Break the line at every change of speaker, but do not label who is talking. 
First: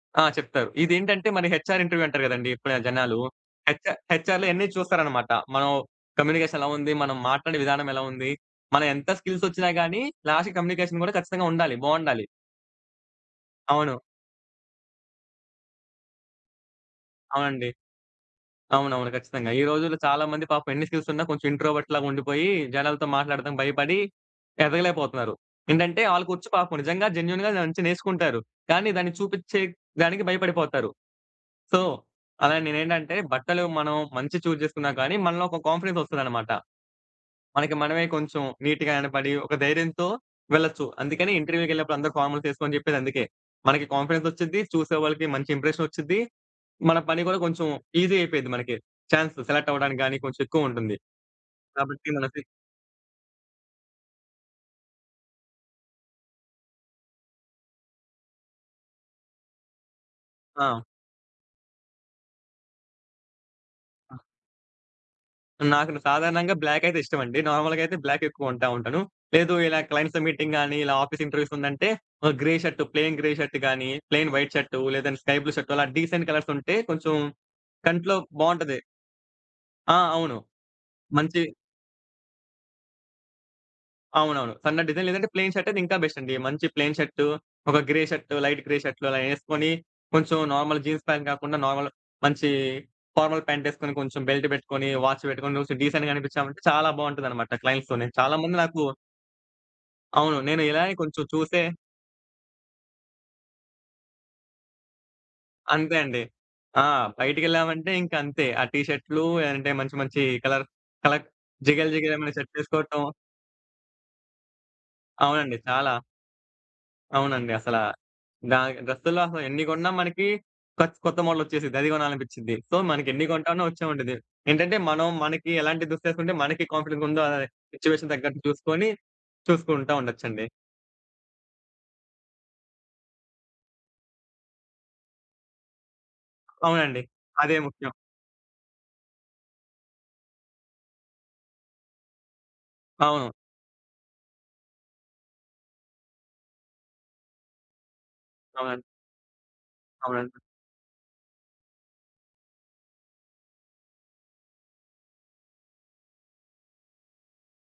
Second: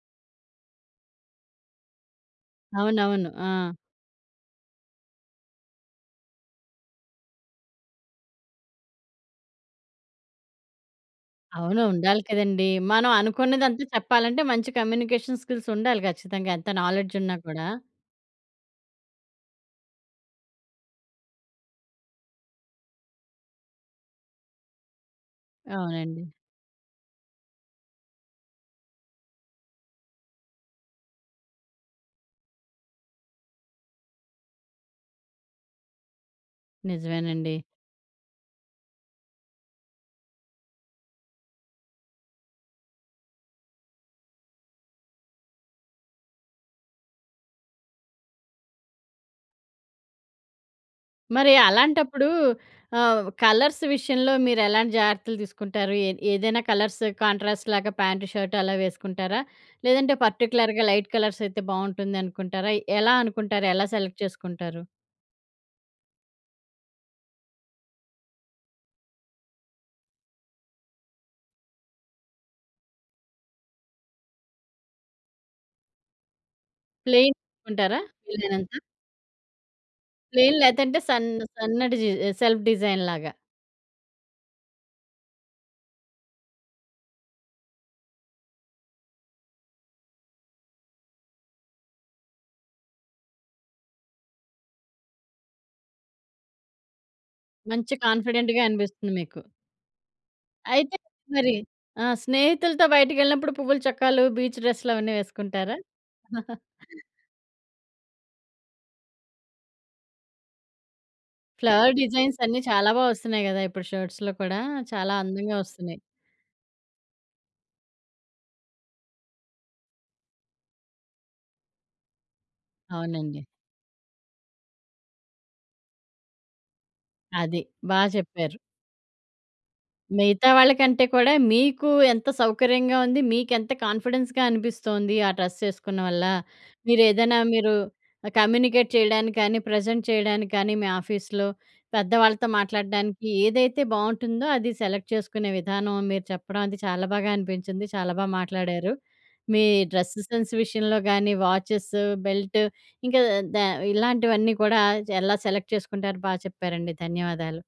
ఆ! చెప్తారు. ఇదేంటంటే మన హెచ్‌ఆర్ ఇంటర్వ్యూ అంటారు గదండీ ఇప్పుడా జనాలు.
అవునవును. ఆ!
హెచ్‌ఆర్ హెచ్‌ఆర్‌లో ఇయన్ని చూస్తారనమాట. మనం కమ్యూనికేషన్ ఎలా ఉంది? మనం మాట్లాడే విధానం ఎలా ఉంది? మనం ఎంత స్కిల్స్ ఒచ్చినా గాని, లాస్ట్‌కి కమ్యూనికేషన్ గూడా ఖచ్చితంగా ఉండాలి.
అవును ఉండాలి
బావుండాలి.
కదండీ. మనం అనుకున్నదంతా
అవును.
చెప్పాలంటే మంచి కమ్యూనికేషన్ స్కిల్స్ ఉండాలి ఖచ్చితంగా ఎంత నాలెడ్జ్ ఉన్నా కూడా.
అవునండి. అవునవును. ఖచ్చితంగా. ఈ రోజుల్లో చాలా మంది పాపం ఎన్ని స్కిల్స్ ఉన్నా కొంచెం ఇంట్రోవర్ట్ లాగా ఉండిపోయి. జనాలతో మాట్లాడటం భయపడి ఎదగలేక పోతన్నారు. ఏంటంటే
అవునండి.
ఆళ్లకొచ్చు పాపం నిజంగా జెన్యూన్‌గా దాన్నించి నేర్చుకుంటారు. కానీ దాన్ని చూపిచ్చే దానికి భయపడిపోతారు. సో, అలా నేనేంటంటే బట్టలు మనం మంచియి చూజ్ జేసుకున్నా గానీ, మనలో ఒక కాన్ఫిడెన్స్ ఒస్తదన్నమాట.
నిజమేనండి.
మనకి మనమే కొంచెం నీట్‌గా కనపడి ఒక ధైర్యంతో వెళ్లొచ్చు. అందుకని ఇంటర్వ్యూ‌కెళ్ళినప్పుడు అందరూ ఫార్మల్స్ ఏసుకో అని జెప్పేది అందుకే. మనకి కాన్ఫిడెన్స్ ఒచ్చిద్ది. చూసే వాళ్ళకి మంచి ఇంప్రెషన్ ఒచ్చి‌ద్ది. మన పని గూడా కొంచెం ఈజీ అయిపోయిద్ది మనకి. చాన్స్ సెలెక్ట్ అవ్వడానికి గాని కొంచెం ఎక్కువుంటుంది.
మరి
కాబట్టి
అలాంటప్పుడు
మనకి
ఆహ్, కలర్స్ విషయంలో మీరు ఎలాంటి జాగ్రత్తలు తీసుకుంటారు? ఏ ఏదైనా కలర్స్ కాంట్రాస్ట్ లాగా ప్యాంట్ షర్ట్ అలా వేసుకుంటారా? లేదంటే
ఆ!
పర్టిక్యులర్‌గా లైట్ కలర్స్ అయితే బావుంటుందనుకుంటారయి. ఎలా అనుకుంటారు? ఎలా
ఆ!
సెలెక్ట్ చేసుకుంటారు?
నాకును సాధారణంగా బ్లాక్ అయితే ఇష్టమండి. నార్మల్‌గా అయితే బ్లాక్ ఎక్కువ కొంటా ఉంటాను. లేదు ఇలా క్లయింట్స్‌తో మీటింగ్ గాని, ఇలా ఆఫీస్ ఇంటర్వ్యూస్ ఉందంటే, ఆహ్, grey shirt plain grey shirt గాని, ప్లెయిన్ వైట్ షర్టు, లేదంటే స్కై బ్లూ షర్ట్ అలా డీసెంట్ కలర్స్ ఉంటే కొంచెం
ప్లెయిన్ కొంటారా
కంట్లో
వీలైనంత?
బావుంటది. ఆ! అవును.
ప్లెయిన్ లేదంటే సన్
మంచియి
సన్న డిజైన్ సెల్ఫ్ డిజైన్ లాగా.
అవునవును. సన్న డిజైన్. లేదంటే ప్లె‌యిన్ షర్ట‌యితే ఇంకా బెస్ట్ అండి. మంచి ప్లెయిన్ షర్ట్, ఒక గ్రే షర్ట్, లైట్ గ్రే షర్ట్‌లు అలా ఏసుకొని, కొంచెం నార్మల్ జీన్స్ ప్యాంట్ కాకుండా నార్మల్ మంచి ఫార్మల్ ప్యాంట్ ఏసుకొని, కొంచెం బెల్ట్ పెట్టుకొని, వాచ్ బెట్టుకొని, కొంచెం డీసెంట్‌గా అనిపిచ్చా‌వంటే చాలా బావుంటదన్నమాట
మంచి
క్లయింట్స్‌తోనే. చాలా మంది
కాన్ఫిడెంట్‌గా
నాకు
అనిపిస్తుంది మీకు.
అవును. నేను ఇలానే
అయితే
కొంచెం
మరి
చూసే
ఆ! స్నేహితులతో బయటికెళ్ళినప్పుడు పువ్వుల చొక్కాలు, బీచ్ డ్రెస్‌లు అవన్నీ వేసుకుంటారా?
అంతే అండి. ఆ! బయటికెళ్ళామంటే ఇంక అంతే. ఆ టీ షర్ట్‌లు లేదంటే మంచి మంచి కలర్ కలర్ జిగేల్
ఫ్లవర్
జిగేల్‌మనే
డిజైన్స్
షర్ట్
అన్ని చాలా
ఏ‌సుకోటం.
బా ఒస్తున్నాయి గదా! ఇప్పుడు షర్ట్స్‌లో కూడా. చాలా అందంగా
అవునండి. చాలా
ఒస్తున్నయి.
అవునండి. అసలా దానికి డ్రెస్సుల్లో అసలు ఎన్ని గొన్నా మనకి కొత్ కొత్త మోడ‌లొచ్చేసిద్ది. అది గొనాలని‌పిచ్చిద్ది. సో, మనకెన్ని
అవునండి.
గొంటానో ఒచ్చావండిది. ఏంటంటే మనం మనకి ఎలాంటి దుస్తే‌సుకుంటే మనకి కాన్ఫిడెన్స్ ఉందా
అది. బా
సిట్యుయేషన్ దగ్గట్టు
జెప్పారు.
జూసుకొని చూసుకుంటా ఉండొచ్చండి.
మిగతా వాళ్ళకంటే కూడా మీకు ఎంత సౌకర్యంగా ఉంది, మీకెంత కాన్ఫిడెన్స్‌గా అనిపి‌స్తోంది. ఆ డ్రెస్ ఏసుకున్న వల్ల
అవునండి.
మీరేదన్నా
అదే
మీరు
ముఖ్యం.
ఆహ్, కమ్యూనికేట్ చేయడానికి కానీ, ప్రెజెంట్ చేయడానికి కానీ, మీ ఆఫీస్‌లో పెద్దవాళ్ళతో మాట్లాడ్డానికి
అవును.
ఏదైతే బావుంటుందో అది సెలెక్ట్ చేసుకునే విధానం మీరు చెప్పడం అది చాలా బాగా అనిపించింది. చాలా బా
అవునన్
మాట్లాడారు. మీ డ్రెస్
అవునండి.
సెన్స్ విషయంలో గానీ, వాచ్చె‌స్, బెల్ట్ ఇంకా దా ఇలాంటివన్నీ కూడా ఎలా సెలెక్ట్ చేసుకుంటారు బా చెప్పారండి. ధన్యవాదాలు.